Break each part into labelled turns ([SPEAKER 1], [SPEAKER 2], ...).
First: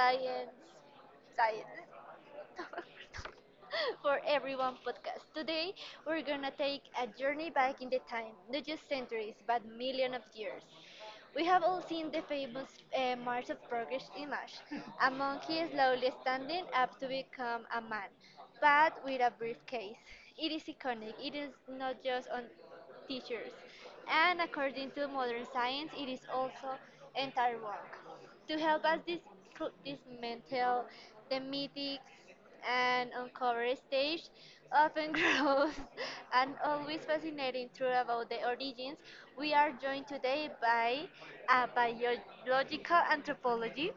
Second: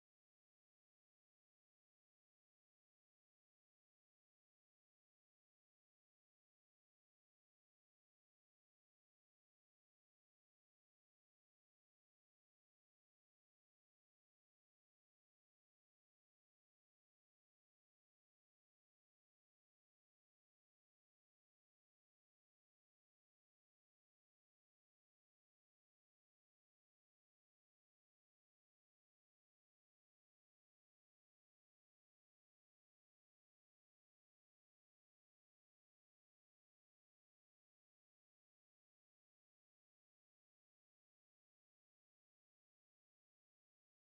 [SPEAKER 1] Science Science for everyone podcast. Today we're gonna take a journey back in the time, not just centuries, but millions of years. We have all seen the famous March of Progress image. A monkey slowly standing up to become a man, but with a briefcase. It is iconic. It is not just on teachers, and according to modern science, it is also entire work. To help us dismantle the mythics and uncovered stage often grows and always fascinating truth about the origins. We are joined today by a biological anthropology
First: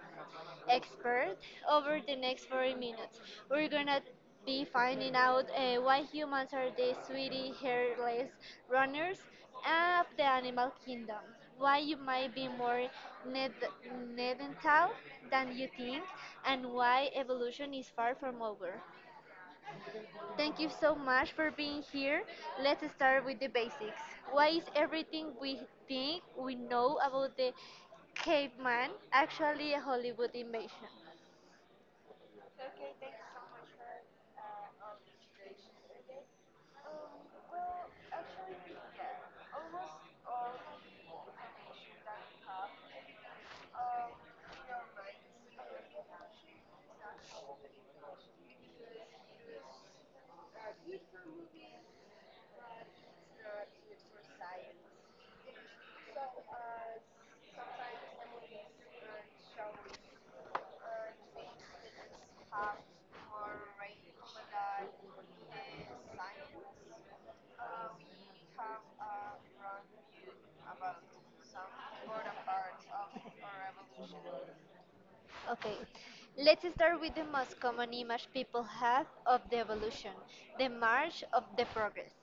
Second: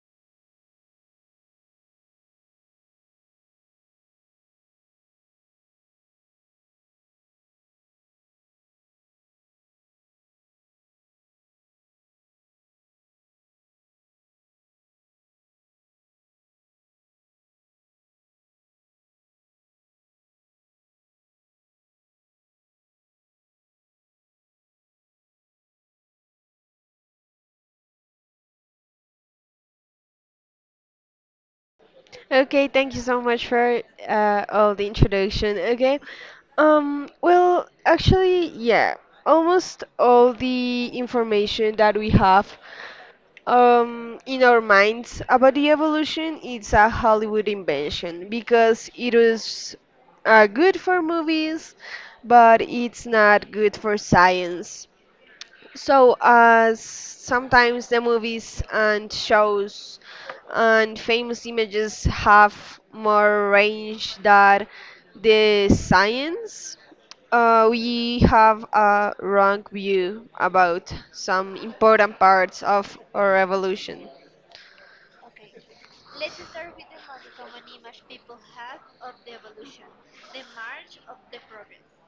[SPEAKER 1] expert over the next 40 minutes. We're gonna be finding out why humans are the sweetie hairless runners of the animal kingdom, why you might be more ned- nedental than you think, and why evolution is far from over. Thank you so much for being here. Let's start with the basics. Why is everything we think we know about the caveman actually a Hollywood invention?
[SPEAKER 2] Okay, thank you so much for all the introduction. Yeah, almost all the information that we have in our minds about the evolution is a Hollywood invention because it was good for movies, but it's not good for science. So, sometimes the movies and shows and famous images have more range than the science. We have a wrong view about some important parts of our evolution.
[SPEAKER 1] Okay, let's start with the most common image people have of the evolution, the march of the progress,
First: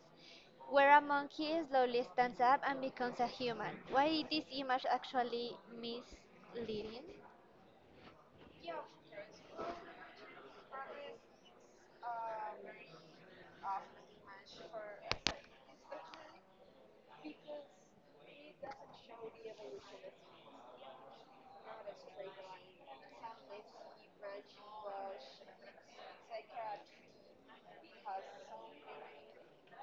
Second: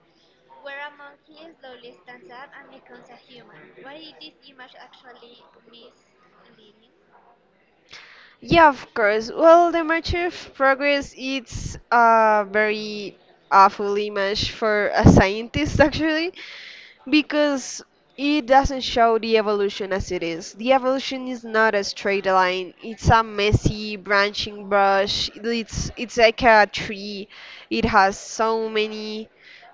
[SPEAKER 1] where a monkey slowly stands up and becomes a human. Why is this image actually misleading?
[SPEAKER 2] Yeah, of course. Well, the march of progress it's a very awful image for a scientist actually, because it doesn't show the evolution as it is. The evolution is not a straight line. It's a messy branching brush. It's like a tree. It has so many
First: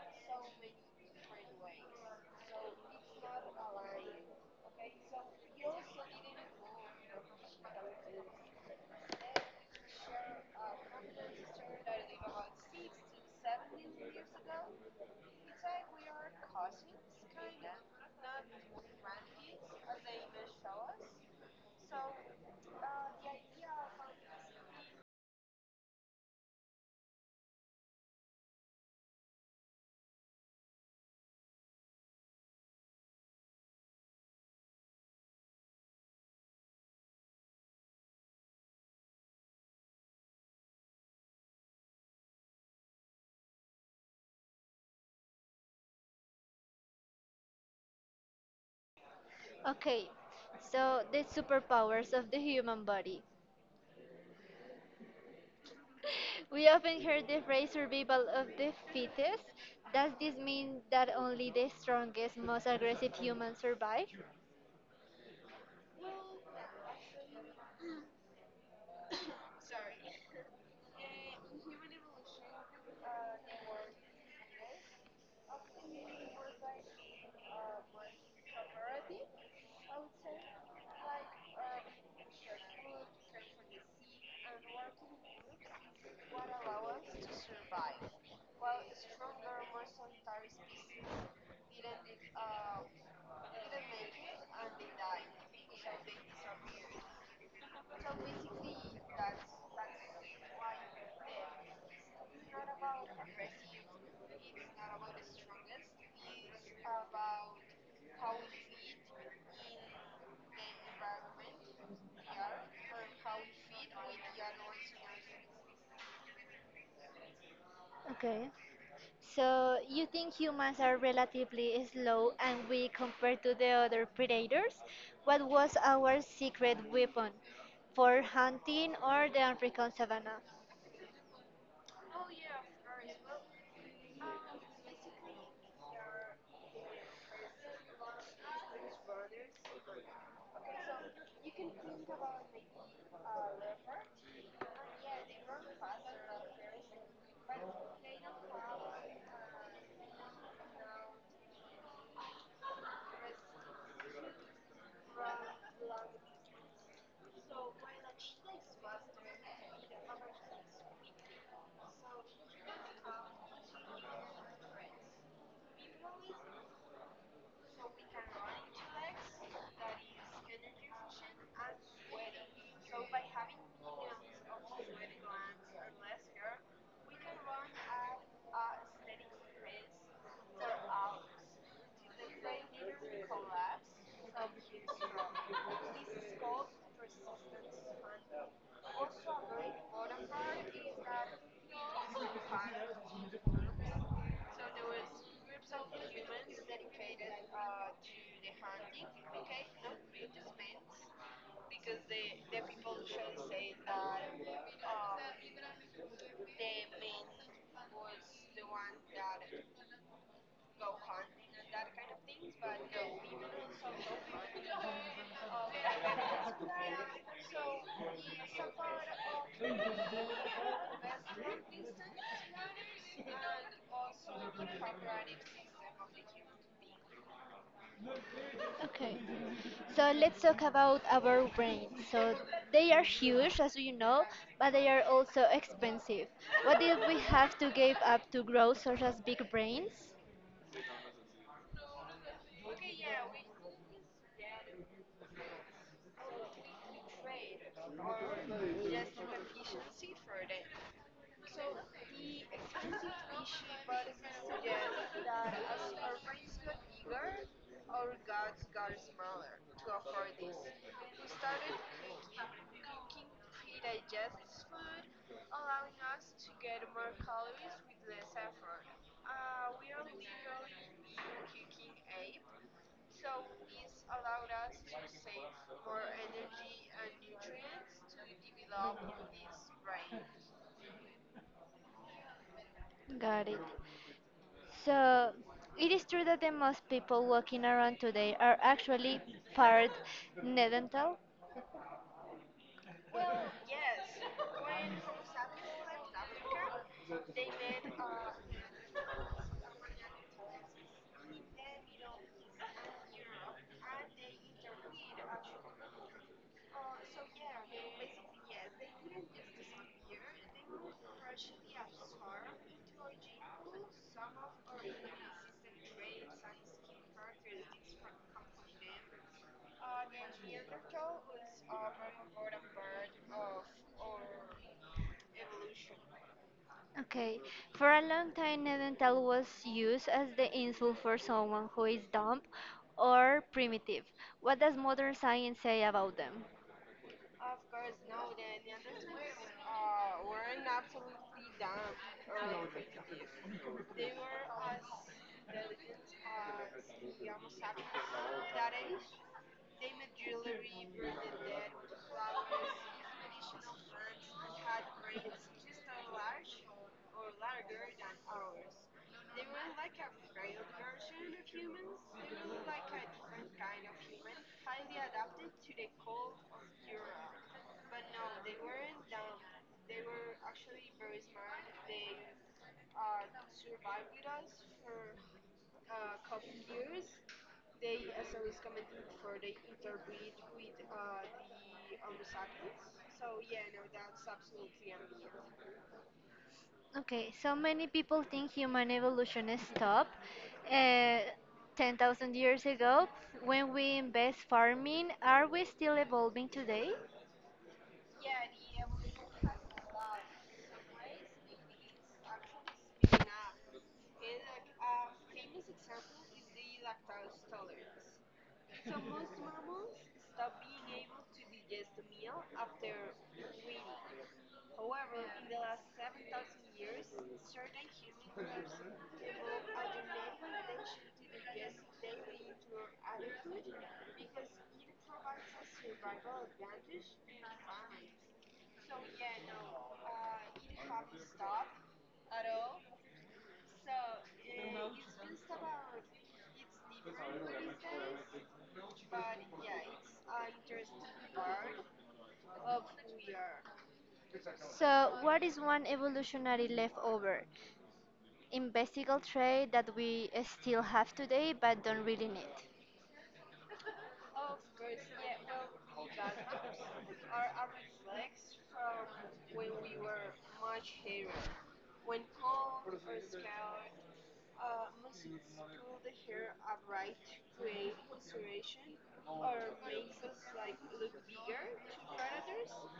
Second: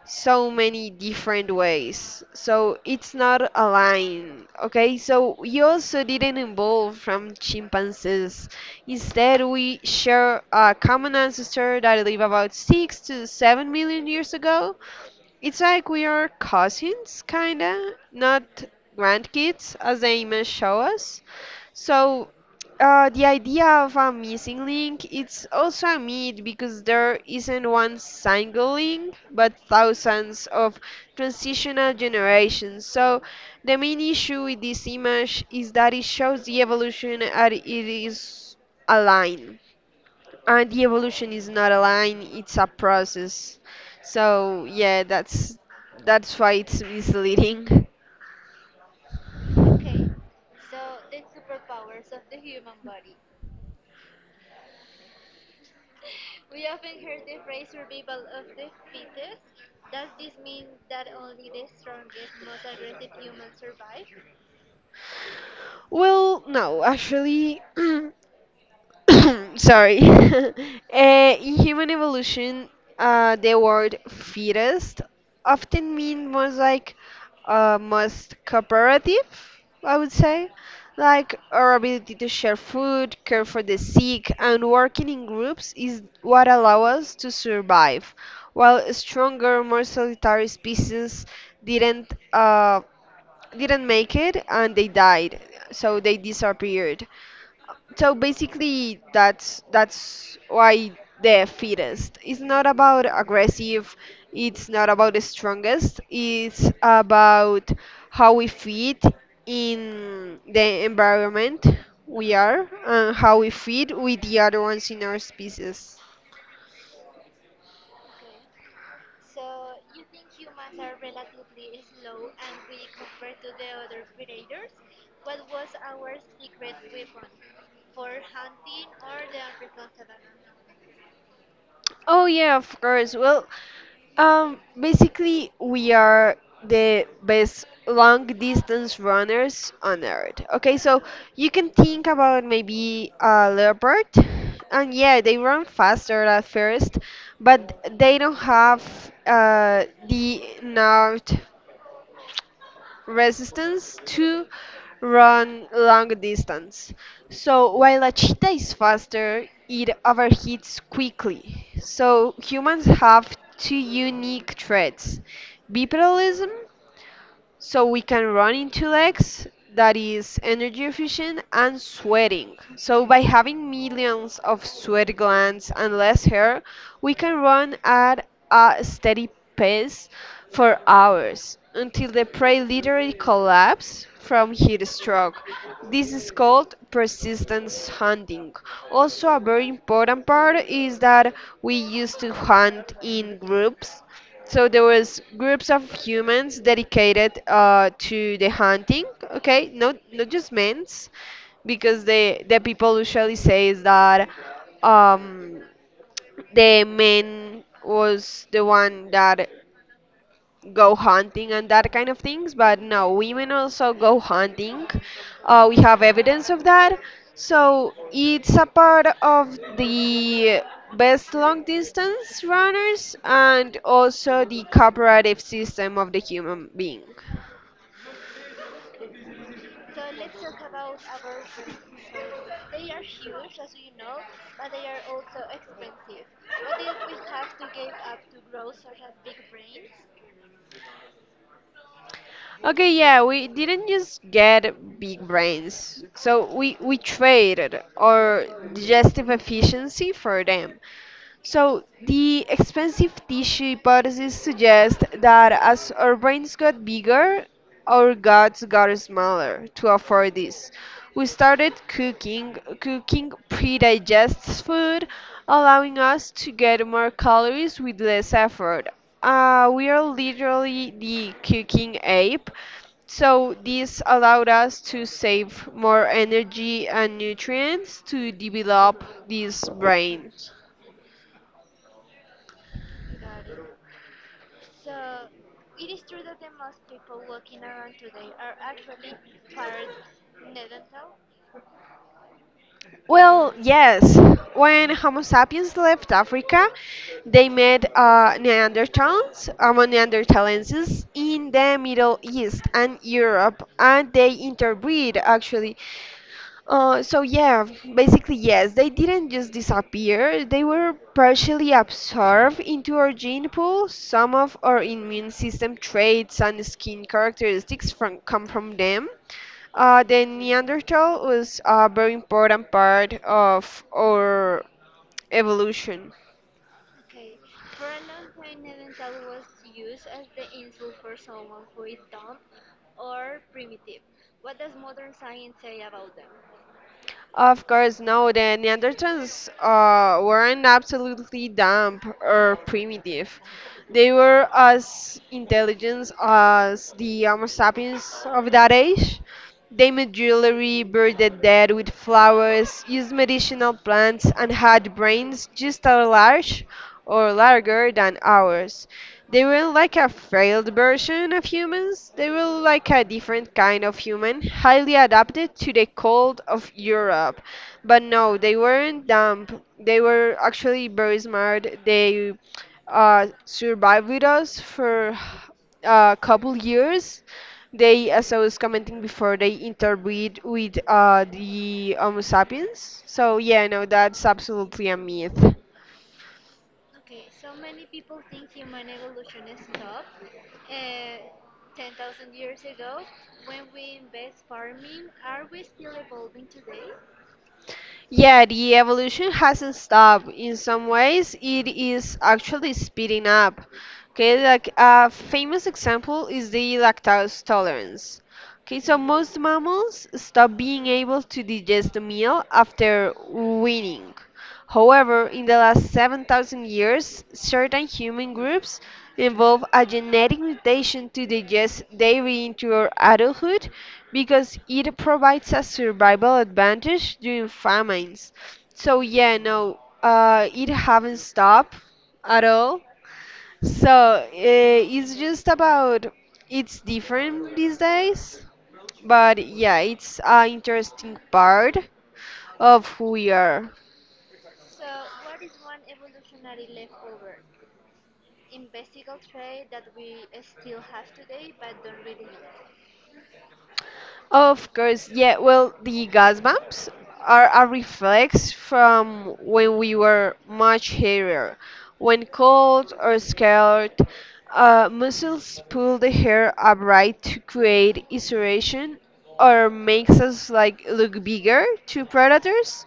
[SPEAKER 2] so many different ways. So it's not a line. Okay? So we also didn't evolve from chimpanzees. Instead, we share a common ancestor that lived about 6 to 7 million years ago. It's like we are cousins, kinda, not grandkids, as the image show us. So, the idea of a missing link it's also a myth because there isn't one single link, but thousands of transitional generations. So, the main issue with this image is that it shows the evolution and it is a line, and the evolution is not a line, it's a process. So yeah, that's why it's misleading.
[SPEAKER 1] Okay, so the superpowers of the human body. We often hear the phrase survival of the fittest. Does this mean that only the strongest, most aggressive humans survive?
[SPEAKER 2] Well, no, actually sorry. In human evolution, the word fittest often mean more like most cooperative, I would say. Like our ability to share food, care for the sick, and working in groups is what allow us to survive. While stronger, more solitary species didn't uh, didn't make it and they died, so they disappeared. So basically that's why the fittest it's not about aggressive, it's not about the strongest, it's about how we fit in the environment we are and how we fit with the other ones in our species.
[SPEAKER 1] Okay. So you think humans are relatively slow and weak compared to the other predators? What was our secret weapon for hunting or the African savannah?
[SPEAKER 2] Oh yeah, of course. Well, basically, we are the best long distance runners on earth. Okay, so you can think about maybe a leopard, and yeah, they run faster at first, but they don't have the nerve resistance to run long distance. So while a cheetah is faster, it overheats quickly. So humans have two unique traits: bipedalism, so we can run in two legs, that is energy efficient, and sweating. So by having millions of sweat glands and less hair, we can run at a steady pace for hours until the prey literally collapse from heat stroke. This is called persistence hunting. Also, a very important part is that we used to hunt in groups, so there was groups of humans dedicated to the hunting. Okay, not just men's, because the people usually says that um, the men was the one that go hunting and that kind of things, but no, women also go hunting. We have evidence of that. So it's a part of the best long distance runners and also the cooperative system of the human being.
[SPEAKER 1] Okay. So let's talk about our brains. So they are huge, as you know, but they are also expensive. What did we have to give up to grow such as big brains?
[SPEAKER 2] Okay, yeah, we didn't just get big brains. So we traded our digestive efficiency for them. So, the expensive tissue hypothesis suggests that as our brains got bigger, our guts got smaller to afford this. We started cooking, cooking pre-digested food, allowing us to get more calories with less effort. We are literally the cooking ape. So this allowed us to save more energy and nutrients to develop this brain.
[SPEAKER 1] Got it. So it is true that the most people walking around today are actually part neanderthal.
[SPEAKER 2] Well, yes. When Homo sapiens left Africa, they met Neanderthals, Neanderthalenses, in the Middle East and Europe, and they interbreed actually. So yeah, basically yes, they didn't just disappear. They were partially absorbed into our gene pool. Some of our immune system traits and skin characteristics from come from them. The Neanderthal was a very important part of our evolution.
[SPEAKER 1] Okay, for a long time, neanderthal was used as the insult for someone who is dumb or primitive. What does modern science say about them?
[SPEAKER 2] Of course, no, the Neanderthals weren't absolutely dumb or primitive. They were as intelligent as the Homo sapiens of that age. They made jewelry, buried the dead with flowers, used medicinal plants, and had brains just as large or larger than ours. They were like a failed version of humans. They were like a different kind of human, highly adapted to the cold of Europe. But no, they weren't dumb. They were actually very smart. They survived with us for a couple years. They, as I was commenting before, they interbreed with the Homo sapiens. So yeah, no, that's absolutely a myth.
[SPEAKER 1] Okay, so many people think human evolution stopped uh, 10,000 years ago when we invest farming. Are we still evolving today?
[SPEAKER 2] Yeah, the evolution hasn't stopped. In some ways, it is actually speeding up. Okay, like a famous example is the lactose tolerance. Okay, so most mammals stop being able to digest a meal after weaning. However, in the last 7,000 years, certain human groups evolved a genetic mutation to digest dairy into adulthood because it provides a survival advantage during famines. So yeah, no, it haven't stopped at all. So it's just about it's different these days, but yeah, it's an interesting part of who we are.
[SPEAKER 1] So, what is one evolutionary leftover, imbecile trait that we still have today but don't really need?
[SPEAKER 2] Of course, yeah. Well, the gas bumps are a reflex from when we were much hairy. When cold or scared, muscles pull the hair upright to create insulation or makes us like look bigger to predators.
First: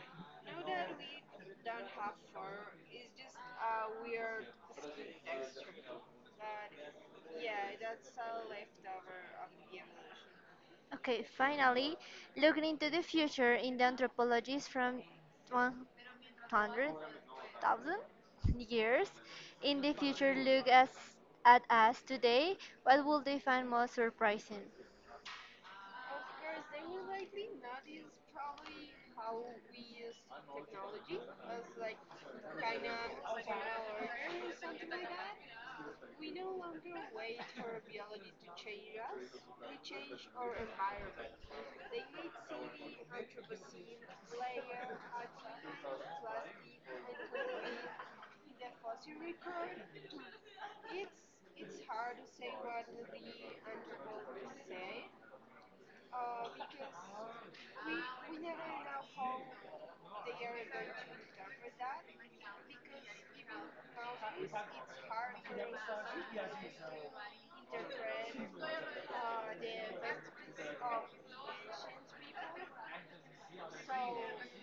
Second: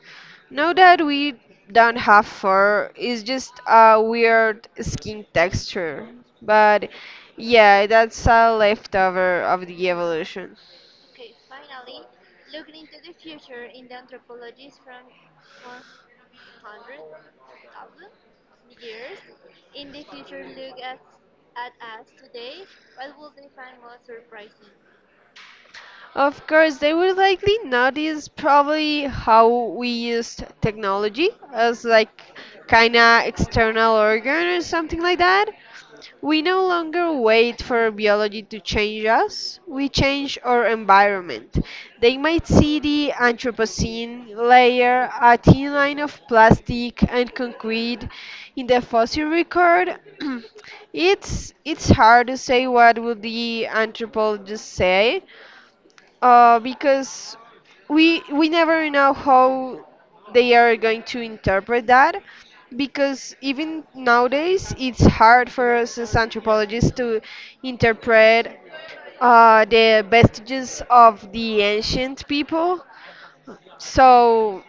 [SPEAKER 2] Now that we don't have fur, it's just a weird skin texture. But yeah, that's a leftover of the evolution.
[SPEAKER 1] Okay, finally, looking into the future in the anthropologists from 100,000 years in the future look as, at us today, what will they find most surprising?
[SPEAKER 2] Of course, they would likely notice probably how we used technology as like kind of external organ or something like that. We no longer wait for biology to change us, we change our environment. They might see the Anthropocene layer, a thin line of plastic and concrete in the fossil record. It's hard to say what will the anthropologists say, because we never know how they are going to interpret that, because even nowadays it's hard for us as anthropologists to interpret the vestiges of the ancient people. So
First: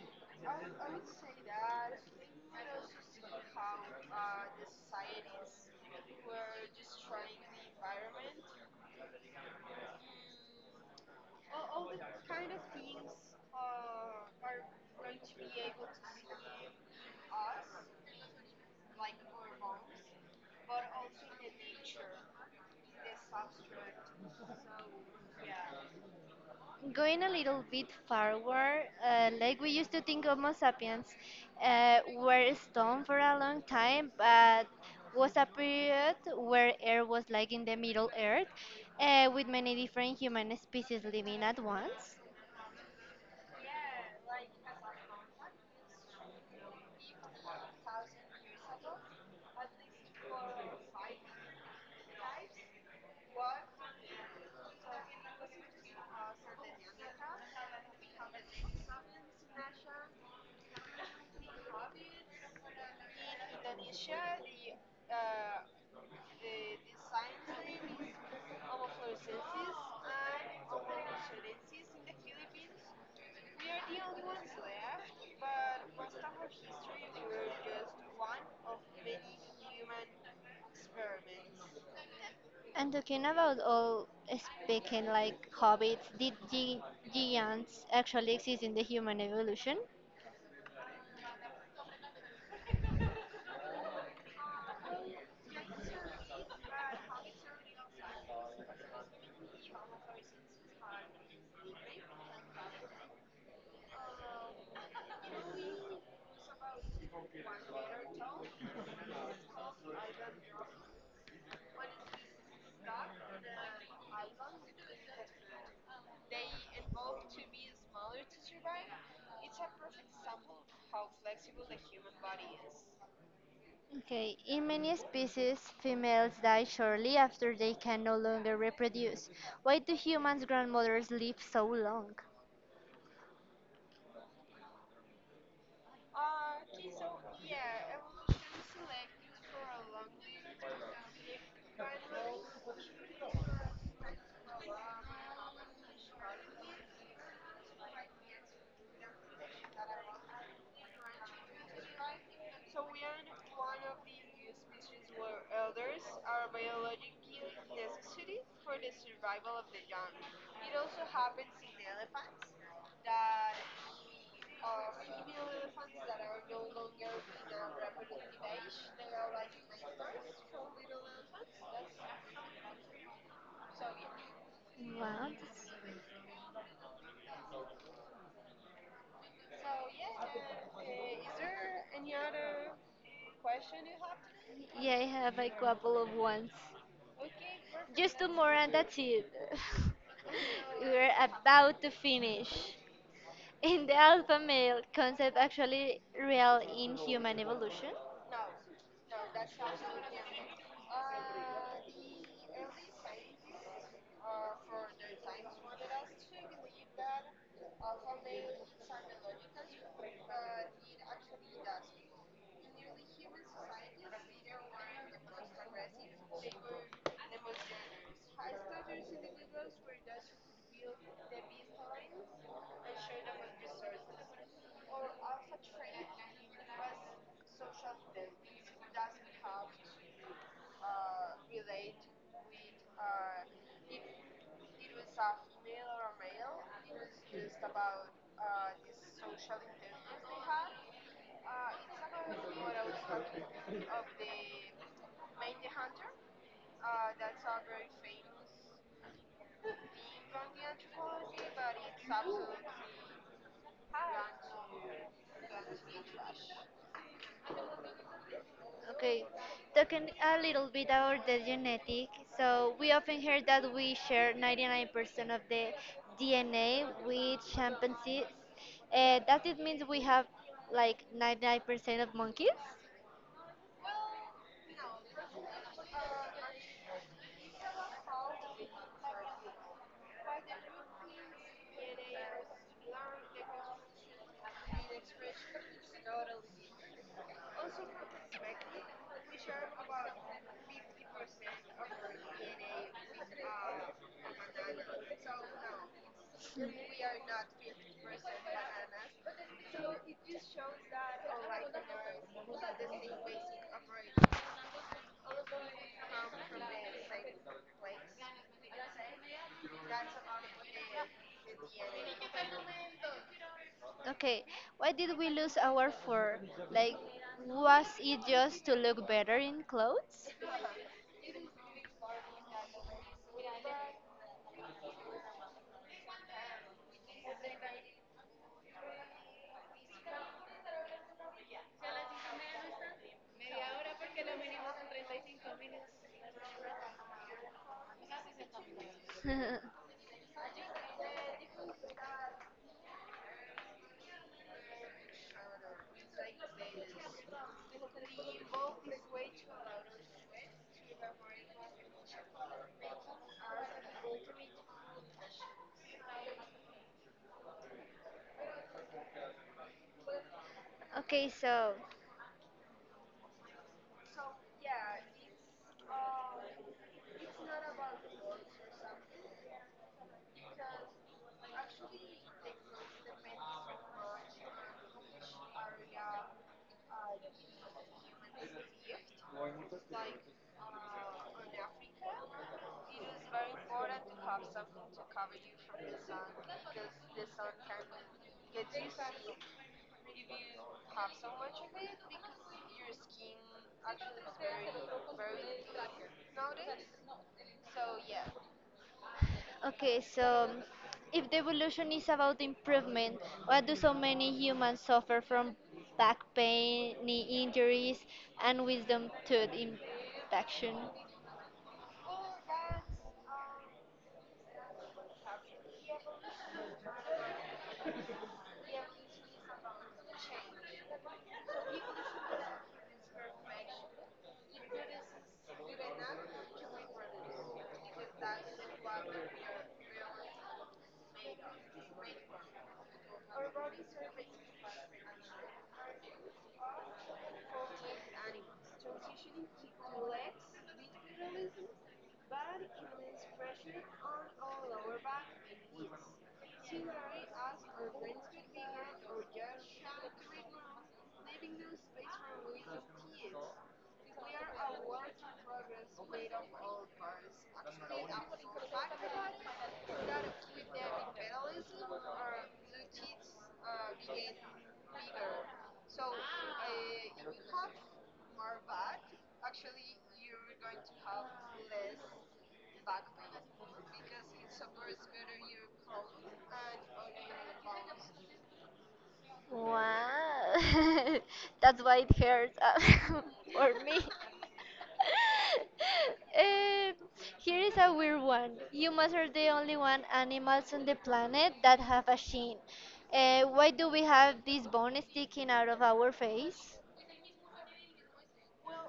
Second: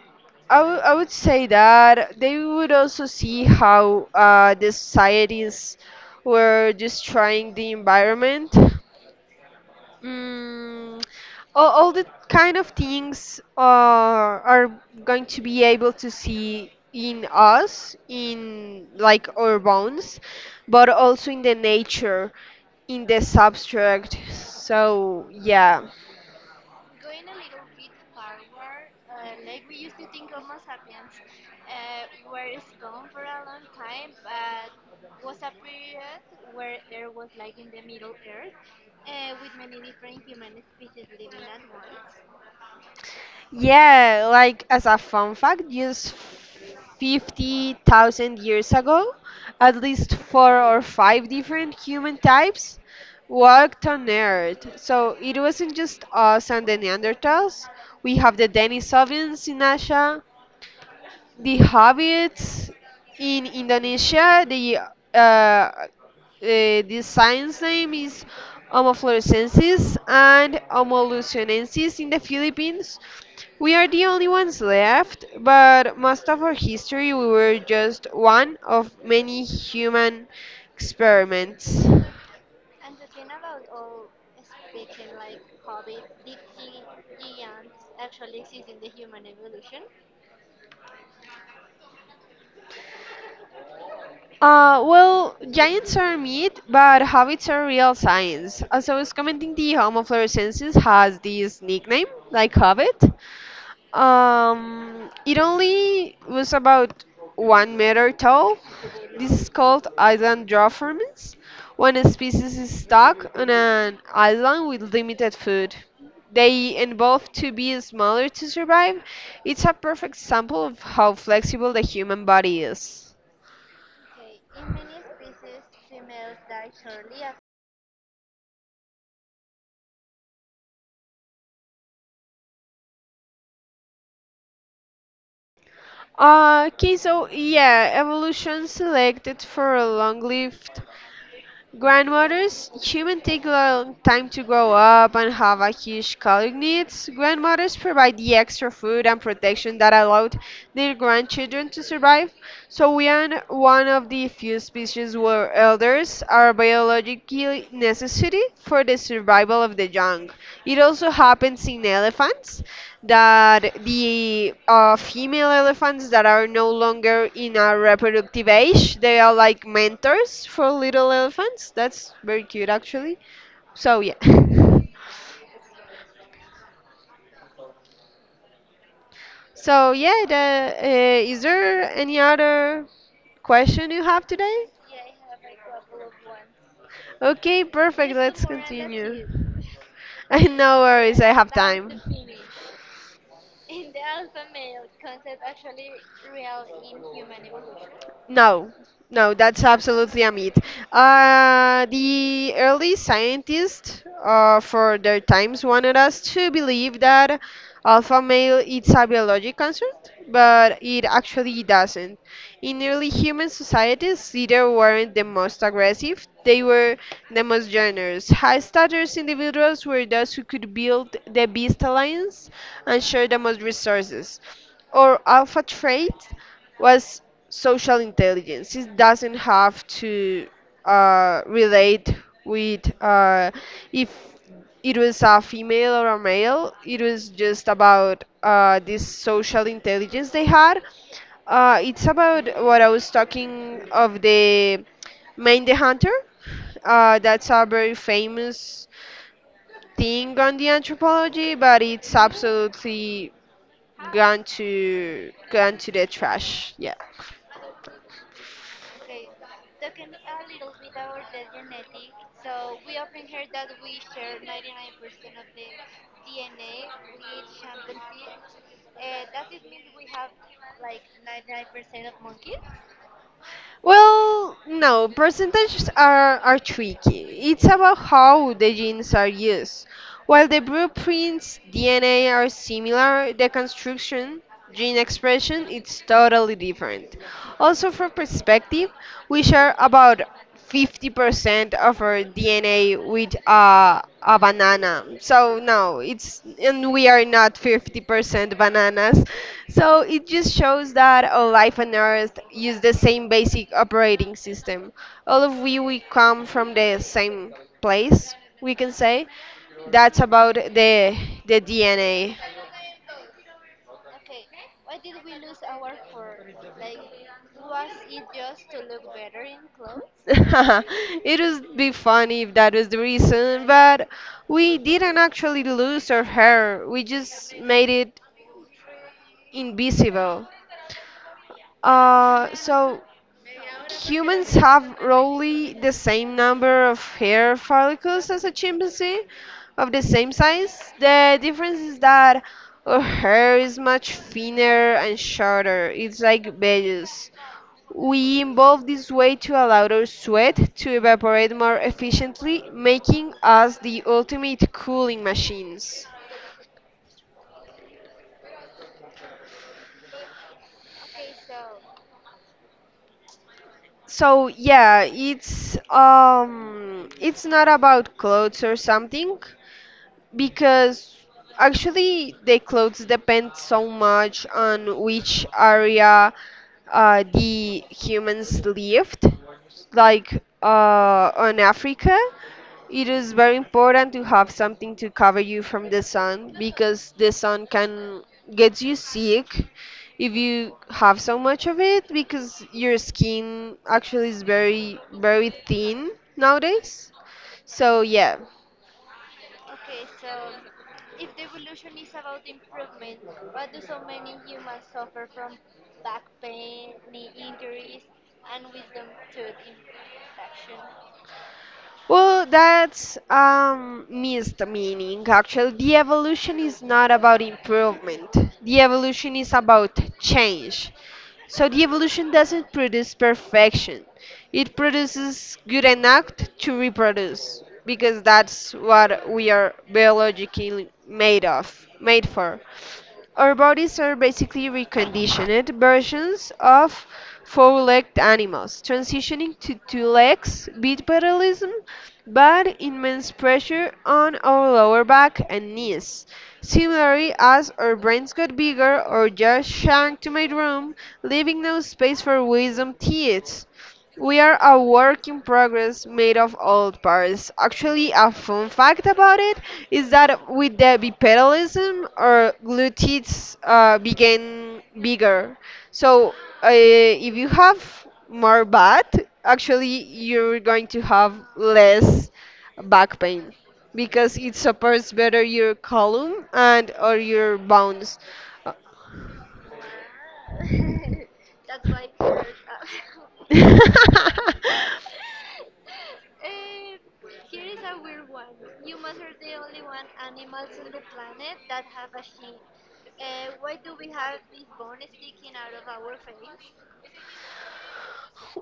[SPEAKER 2] I would say that they would also see how the societies were destroying the environment. Mm, all the kind of things are going to be able to see in us, in like our bones, but also in the nature, in the substrate. So, yeah.
[SPEAKER 1] Going a little bit forward, like we used to think Homo sapiens were stone for a long time, but was a period where air was like in the middle earth with many different human species living at once.
[SPEAKER 2] Yeah, like as a fun fact, just 50,000 years ago, at least four or five different human types walked on Earth. So it wasn't just us and the Neanderthals. We have the Denisovans in Asia, the habits in Indonesia, uh, uh, the science name is Homofluorescensis and Homolucenensis in the Philippines. We are the only ones left, but most of our history we were just one of many human experiments.
[SPEAKER 1] And talking about all speaking like hobbits, did giants actually exist in the human evolution?
[SPEAKER 2] Well, giants are myth, but habits are real science. As I was commenting, the Homo floresiensis has this nickname, like hobbit. It only was about 1 meter tall. This is called island dwarfism, when a species is stuck on an island with limited food. They evolve to be smaller to survive. It's a perfect sample of how flexible the human body is.
[SPEAKER 1] Okay, in many species, females die shortly after they can no longer reproduce. Why do humans' grandmothers live so long?
[SPEAKER 2] Okay, so yeah, evolution selected for a long-lived grandmothers, humans take a long time to grow up and have a huge caloric needs. Grandmothers provide the extra food and protection that allowed their grandchildren to survive. So we are one of the few species where elders are biologically necessary for the survival of the young. It also happens in elephants that the female elephants that are no longer in a reproductive age, they are like mentors for little elephants. That's very cute, actually. So, yeah.
[SPEAKER 1] What?
[SPEAKER 2] So, yeah, is there any other question you have today?
[SPEAKER 1] Yeah, I have a couple of ones.
[SPEAKER 2] Okay,
[SPEAKER 1] Just
[SPEAKER 2] perfect.
[SPEAKER 1] two more
[SPEAKER 2] Let's
[SPEAKER 1] and that's it.
[SPEAKER 2] continue. No
[SPEAKER 1] We're
[SPEAKER 2] worries, I have
[SPEAKER 1] about to
[SPEAKER 2] time.
[SPEAKER 1] finish. In the alpha male concept actually real in human evolution?
[SPEAKER 2] No, no, that's absolutely a myth. The early scientists, for their times, wanted us to believe that alpha male is a biologic construct, but it actually doesn't. In early human societies, leaders weren't the most aggressive; they were the most generous. High status individuals were those who could build the best alliance and share the most resources. Or alpha trait was social intelligence. It doesn't have to relate with if it was a female or a male. It was just about this social intelligence they had. It's about what I was talking of the Mind the Hunter. That's a very famous thing on the anthropology, but it's absolutely gone to the trash. Yeah.
[SPEAKER 1] Okay, talking a little bit about the genetic. So we often hear that we share 99% of the DNA with chimpanzees. Does it mean we have like 99% of monkeys?
[SPEAKER 2] Well, no, percentages are tricky. It's about how the genes are used. While the blueprints DNA are similar, the construction, gene expression, it's totally different. Also, for perspective, we share about 50% of our DNA with a banana. So no, it's and we are not 50% bananas. So it just shows that all life on Earth use the same basic operating system. All of we come from the same place, we can say. That's about the DNA.
[SPEAKER 1] Okay, why did we lose our fur? Like, was it just to look better in clothes?
[SPEAKER 2] It would be funny if that was the reason, but we didn't actually lose our hair. We just made it invisible. So humans have roughly the same number of hair follicles as a chimpanzee of the same size. The difference is that our hair is much thinner and shorter. It's like beige. We involve this way to allow our sweat to evaporate more efficiently, making us the ultimate cooling machines.
[SPEAKER 1] okay, so
[SPEAKER 2] So yeah, it's not about clothes or something, because actually the clothes depend so much on which area the humans lived, like on africa. It is very important to have something to cover you from the sun because the sun can get you sick if you have so much of it, because your skin actually is very very thin nowadays. So yeah.
[SPEAKER 1] Okay, so if the evolution is about improvement, why do so many humans suffer from back pain, knee injuries, and wisdom tooth infection?
[SPEAKER 2] Well, that's missed meaning. Actually, the evolution is not about improvement. The evolution is about change. So the evolution doesn't produce perfection. It produces good enough to reproduce, because that's what we are biologically made of, made for. Our bodies are basically reconditioned versions of four-legged animals, transitioning to two legs, bipedalism, but immense pressure on our lower back and knees. Similarly, as our brains got bigger or just shrunk to my room, leaving no space for wisdom teeth. We are a work in progress made of old parts. Actually, a fun fact about it is that with the bipedalism, our glutes began bigger. So, if you have more butt, actually, you're going to have less back pain because it supports better your column and or your bones. Uh,
[SPEAKER 1] Wow. That's why it hurts for me.
[SPEAKER 2] Uh,
[SPEAKER 1] Uh, here is a weird one. Humans are the only one animals on the planet that have a shin. Why do we have this bone sticking out of our face?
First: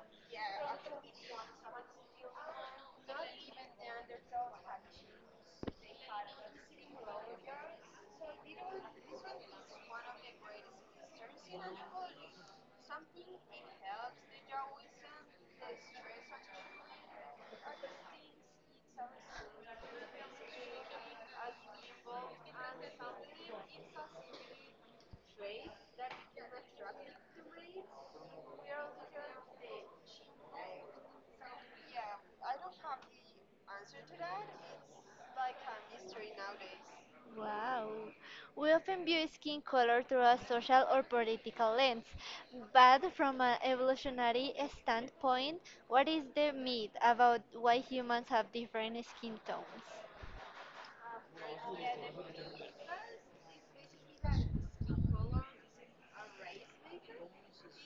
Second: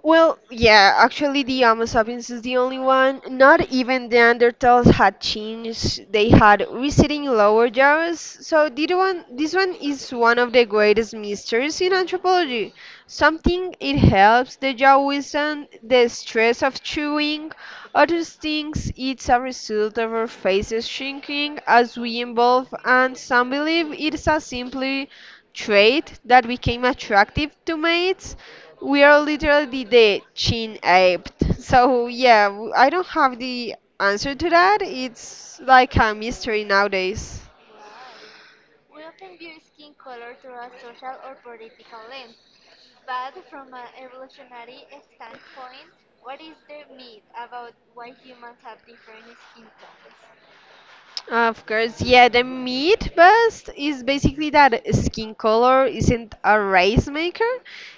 [SPEAKER 2] well, yeah, actually, the Homo sapiens is the only one. Not even the Neanderthals had chins, they had receding lower jaws. So, did one, this one is one of the greatest mysteries in anthropology. Something it helps the jaw withstand the stress of chewing, others thinks it's a result of our faces shrinking as we evolve, and some believe it's a simply trait that became attractive to mates. We are literally the chin aped. So yeah, I don't have the answer to that. It's like a mystery nowadays.
[SPEAKER 1] Wow. We often view skin color through a social or political lens, but from an evolutionary standpoint, what is the myth about why humans have different skin tones?
[SPEAKER 2] Of course, yeah, the meat bust is basically that skin color isn't a race maker,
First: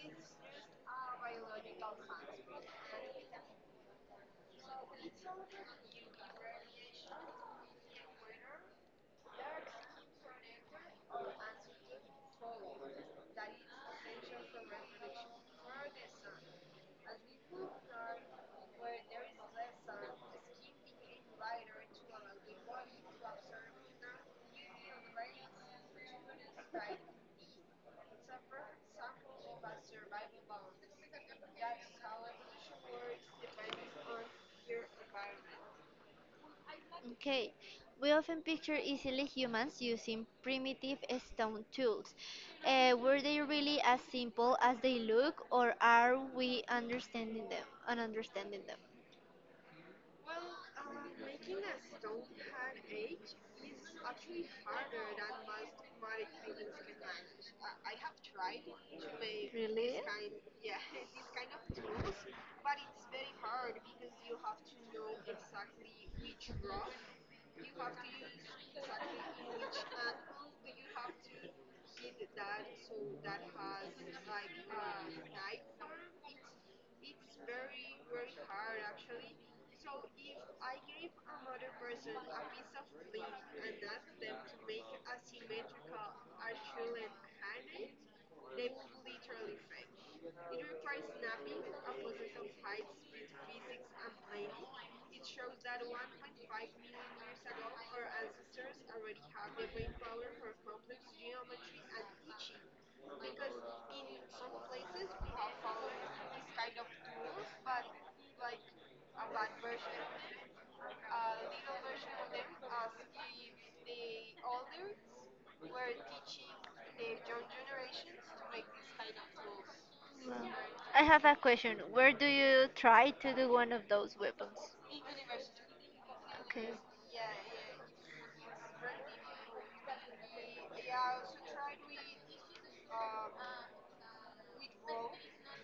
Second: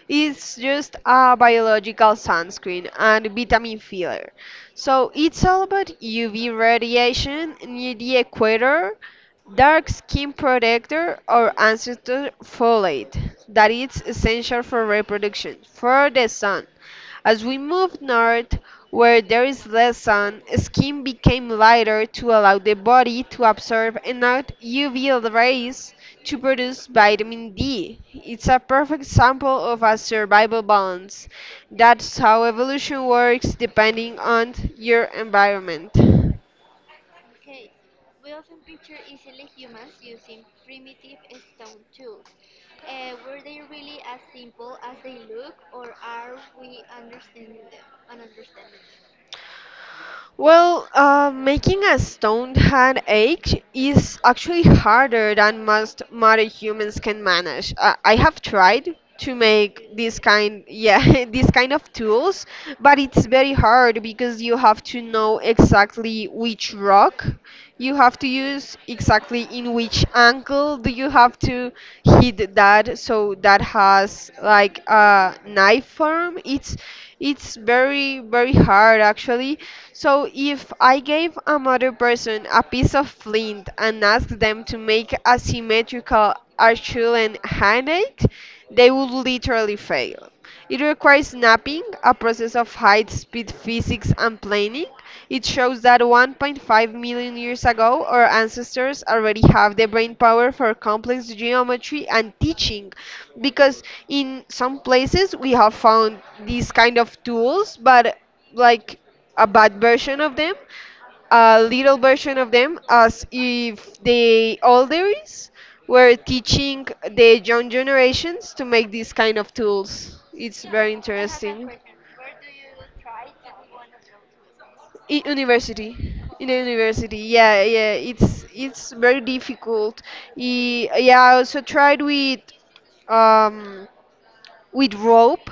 [SPEAKER 2] it's just a biological sunscreen and vitamin filler. So it's all about UV radiation near the equator. Dark skin protector or ancestor folate that is essential for reproduction, for the sun. As we move north, where there is less sun, skin became lighter to allow the body to absorb enough UV rays to produce vitamin D. It's a perfect sample of a survival balance. That's how evolution works depending on your environment.
[SPEAKER 1] Okay, we often picture easily humans using primitive stone tools. Were they really as simple as they look, or are we understanding them? Ununderstanding them?
[SPEAKER 2] Well, making a stone hand ache is actually harder than most modern humans can manage. I have tried to make this kind, yeah, this kind of tools, but it's very hard because you have to know exactly which rock you have to use, exactly in which angle do you have to hit that, so that has like a knife form. It's very, very hard actually. So if I gave another person a piece of flint and asked them to make a symmetrical Achillean handshake, they would literally fail. It requires mapping, a process of height, speed, physics, and planning. It shows that 1.5 million years ago, our ancestors already have the brain power for complex geometry and teaching, because in some places we have found these kind of tools, but like a bad version of them, a little version of them, as if the elders were teaching the young generations to make these kind of tools.
[SPEAKER 1] Well,
[SPEAKER 2] It's
[SPEAKER 1] I
[SPEAKER 2] very
[SPEAKER 1] have a question.
[SPEAKER 2] interesting.
[SPEAKER 1] Where do you try to do one of those weapons?
[SPEAKER 2] University, in a
[SPEAKER 1] Okay.
[SPEAKER 2] university. Yeah, yeah, it's very difficult. Yeah, I also tried um with rope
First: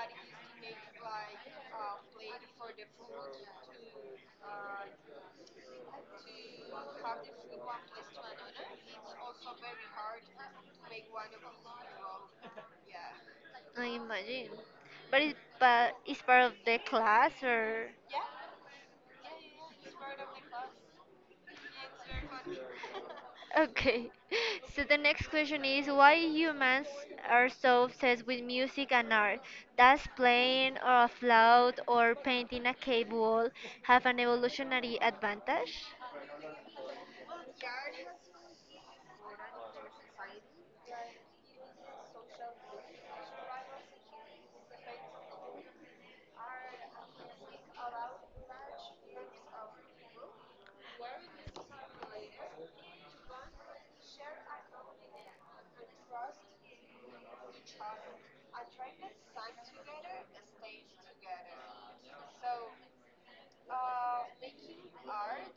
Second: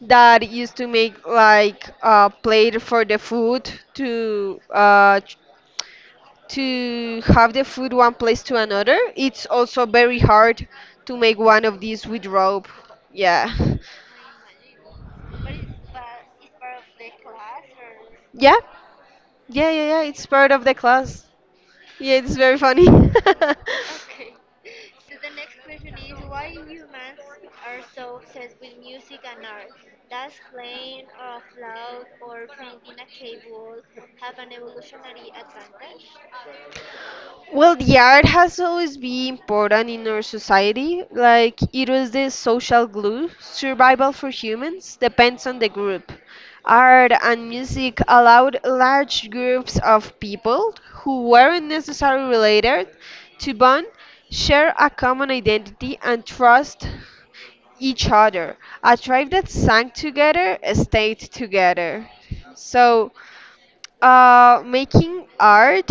[SPEAKER 2] that used to make like a plate for the food to have the food one place to another. It's also very hard to make one of these with rope. Yeah.
[SPEAKER 1] I imagine. But it's part of the class or?
[SPEAKER 2] Yeah. Yeah, yeah, yeah. It's part of the class. Yeah, it's very funny.
[SPEAKER 1] Okay. So the next question is why humans are so obsessed with music and art? Does playing a loud or painting a cave wall have an evolutionary advantage?
[SPEAKER 2] Well, the art has always been important in our society. Like, it was the social glue. Survival for humans depends on the group. Art and music allowed large groups of people who weren't necessarily related to bond, share a common identity, and trust each other. A tribe that sang together stayed together. So, making art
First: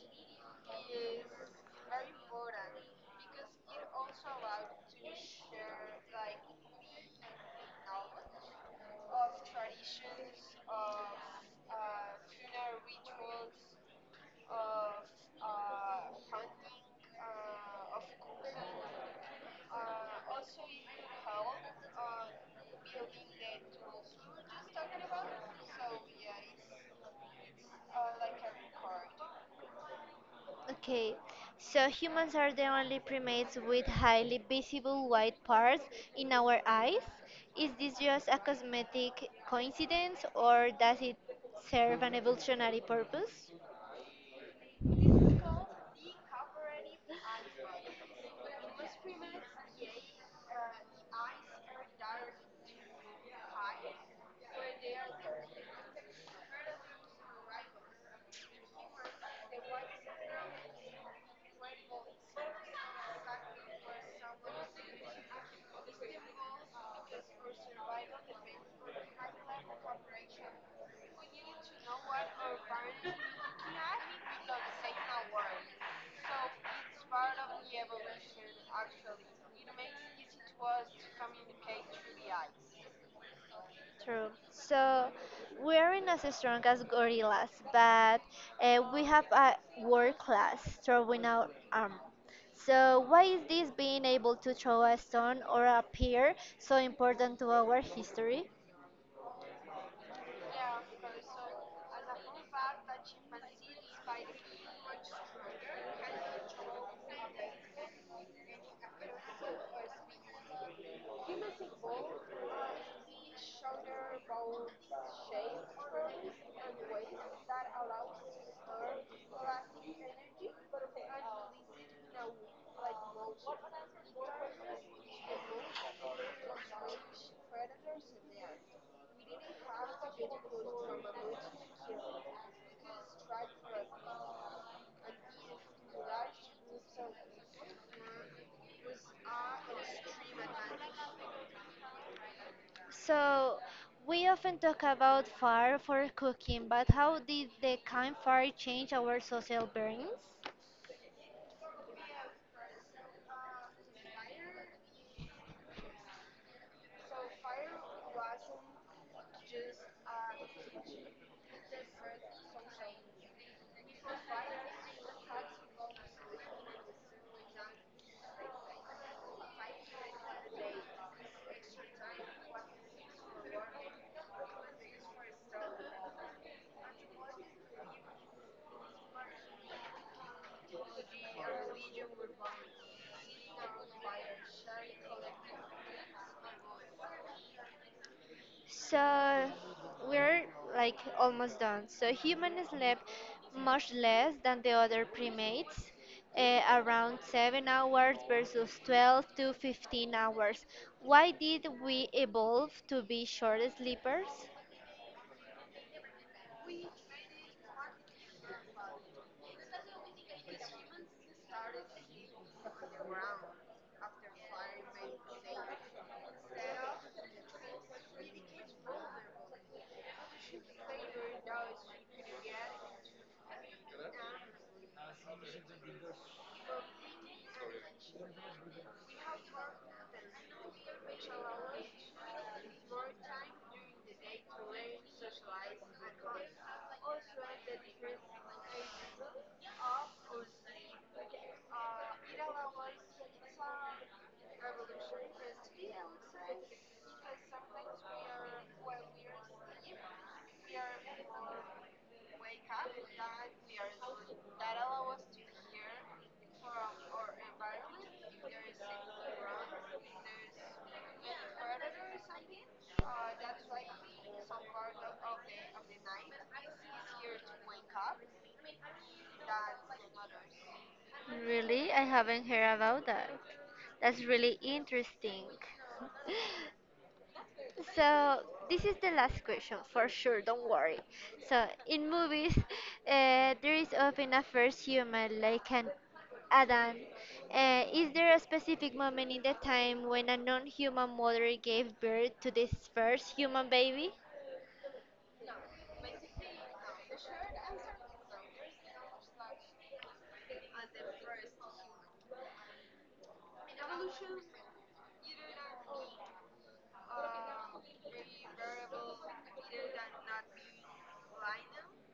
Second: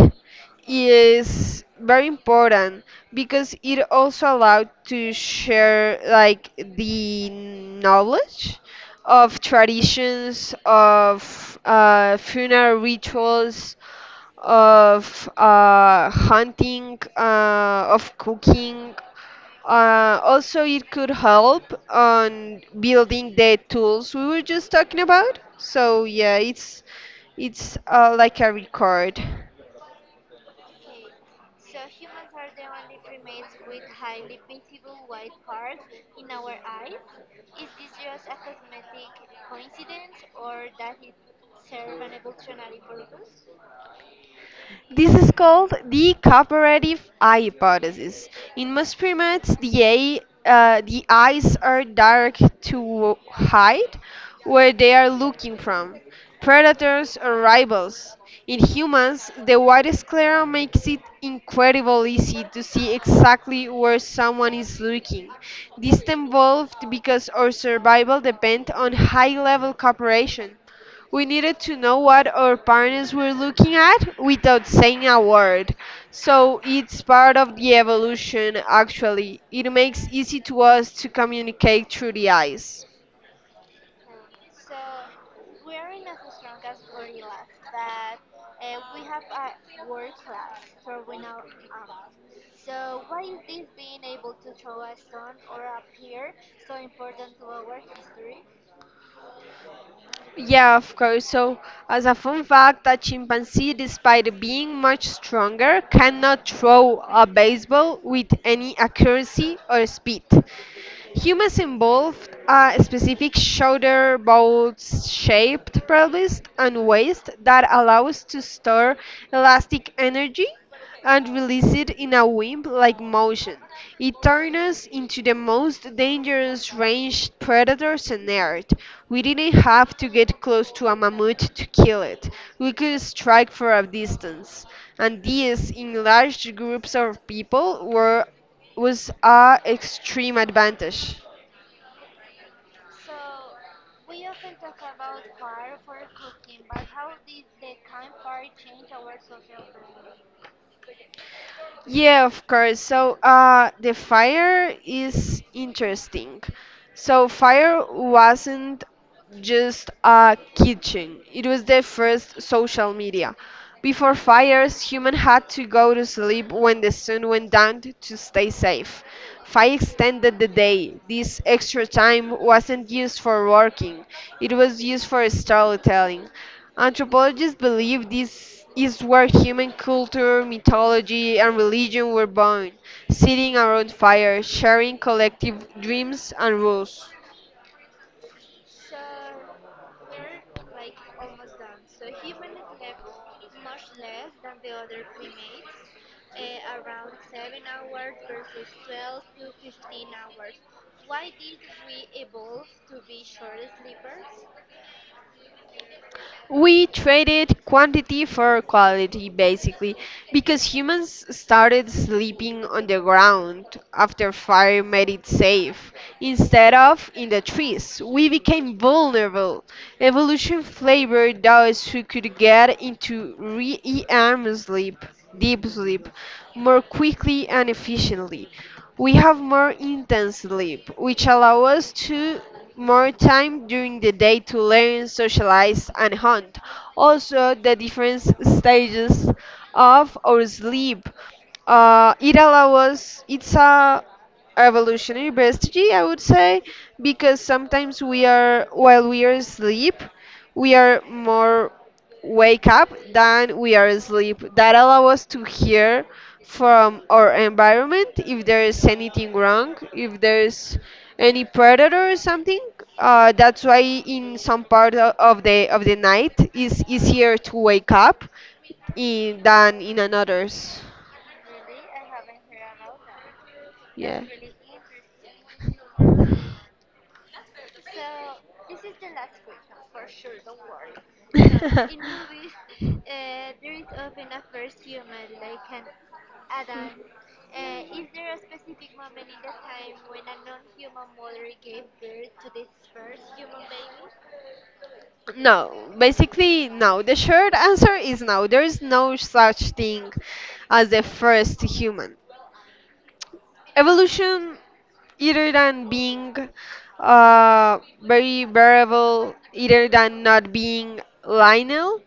[SPEAKER 2] is very important because it also allowed to share like the knowledge of traditions, of funeral rituals, of hunting, of cooking, also, it could help on building the tools we were just talking about. So yeah, it's like a record.
[SPEAKER 1] Okay, so humans are the only primates with highly visible white parts in our eyes. Is this just a cosmetic coincidence or does it serve an evolutionary purpose?
[SPEAKER 2] This is called the cooperative eye hypothesis. In most primates, the, the eyes are dark to hide where they are looking from, predators or rivals. In humans, the white sclera makes it incredibly easy to see exactly where someone is looking. This evolved because our survival depends on high level cooperation. We needed to know what our partners were looking at without saying a word. So it's part of the evolution, actually. It makes easy to us to communicate through the eyes.
[SPEAKER 1] True. So we aren't as strong as gorillas, but we have a world class throwing out arm. So why is this being able to throw a stone or a spear so important to our history?
[SPEAKER 2] Yeah, of course. So, as a fun fact, a chimpanzee, despite being much stronger, cannot throw a baseball with any accuracy or speed. Humans involved a specific shoulder bolt-shaped pelvis and waist that allows to store elastic energy and release it in a whip-like motion. It turned us into the most dangerous ranged predators on Earth. We didn't have to get close to a mammoth to kill it. We could strike from a distance. And these, enlarged groups of people, were was a extreme advantage.
[SPEAKER 1] So we often talk about fire for cooking, but how did the campfire change our social bearings?
[SPEAKER 2] Yeah, of course. So the fire is interesting. So fire wasn't just a kitchen. It was the first social media. Before fires, human had to go to sleep when the sun went down to stay safe. Fire extended the day. This extra time wasn't used for working. It was used for storytelling. Anthropologists believe this is where human culture, mythology, and religion were born, sitting around fires, sharing collective dreams and rules.
[SPEAKER 1] So we're like almost done. So humans sleep much less than the other primates, eh, around 7 hours versus 12 to 15 hours. Why did we evolve to be short sleepers?
[SPEAKER 2] We traded quantity for quality, basically, because humans started sleeping on the ground after fire made it safe, instead of in the trees. We became vulnerable. Evolution favored those who could get into re REM sleep, deep sleep, more quickly and efficiently. We have more intense sleep, which allow us to more time during the day to learn, socialize, and hunt. Also, the different stages of our sleep. It allows us, it's a evolutionary strategy, I would say, because sometimes we are, while we are asleep, we are more wake up than we are asleep. That allows us to hear from our environment if there is anything wrong, if there's any predator or something. That's why in some part of the night is easier to wake up in, than in another's.
[SPEAKER 1] Really? I haven't heard about that. That's
[SPEAKER 2] Yeah.
[SPEAKER 1] really interesting. So this is the last question for sure. Don't worry. So in movies, there is often a first human like an Adam. Is there a specific moment in the time when a non-human mother gave birth to this first human baby?
[SPEAKER 2] No, basically, no. The short answer is no. There is no such thing as the first human. Evolution, either than being very variable, either than not being lineal,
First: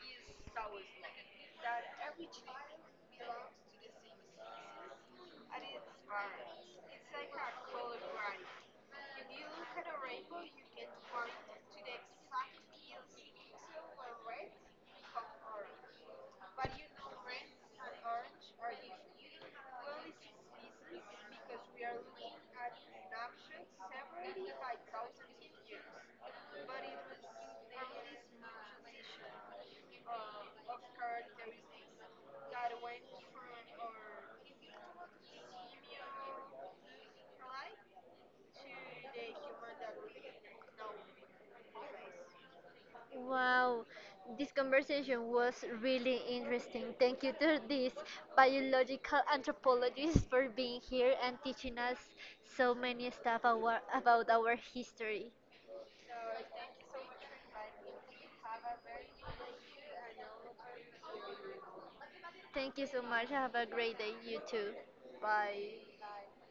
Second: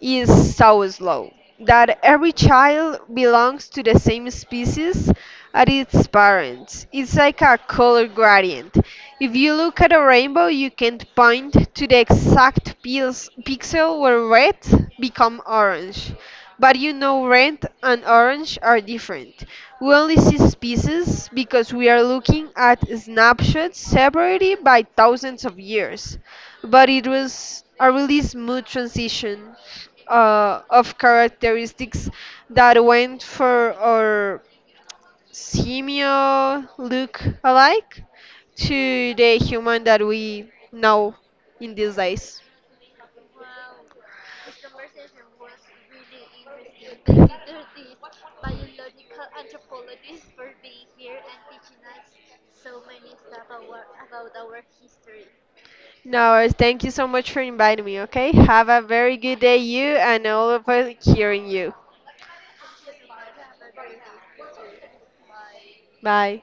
[SPEAKER 2] is so slow that every child belongs to the same species as its parents. It's like a color gradient. If you look at a rainbow you can't point to the exact pixel where red become orange, but you know, red and orange are different. We only see species because we are looking at snapshots separated by thousands of years. But it was a really smooth transition of characteristics that went for our simio look alike to the human that we know in these days.
[SPEAKER 1] Wow, this conversation was really interesting. Thank you to this biological anthropologist for being here and teaching us so many stuff about our history.
[SPEAKER 2] No, thank you so much for inviting me, okay? Have a very good day, you and all of us hearing you.
[SPEAKER 1] Thank you so much. Have a great day, you too.
[SPEAKER 2] Bye.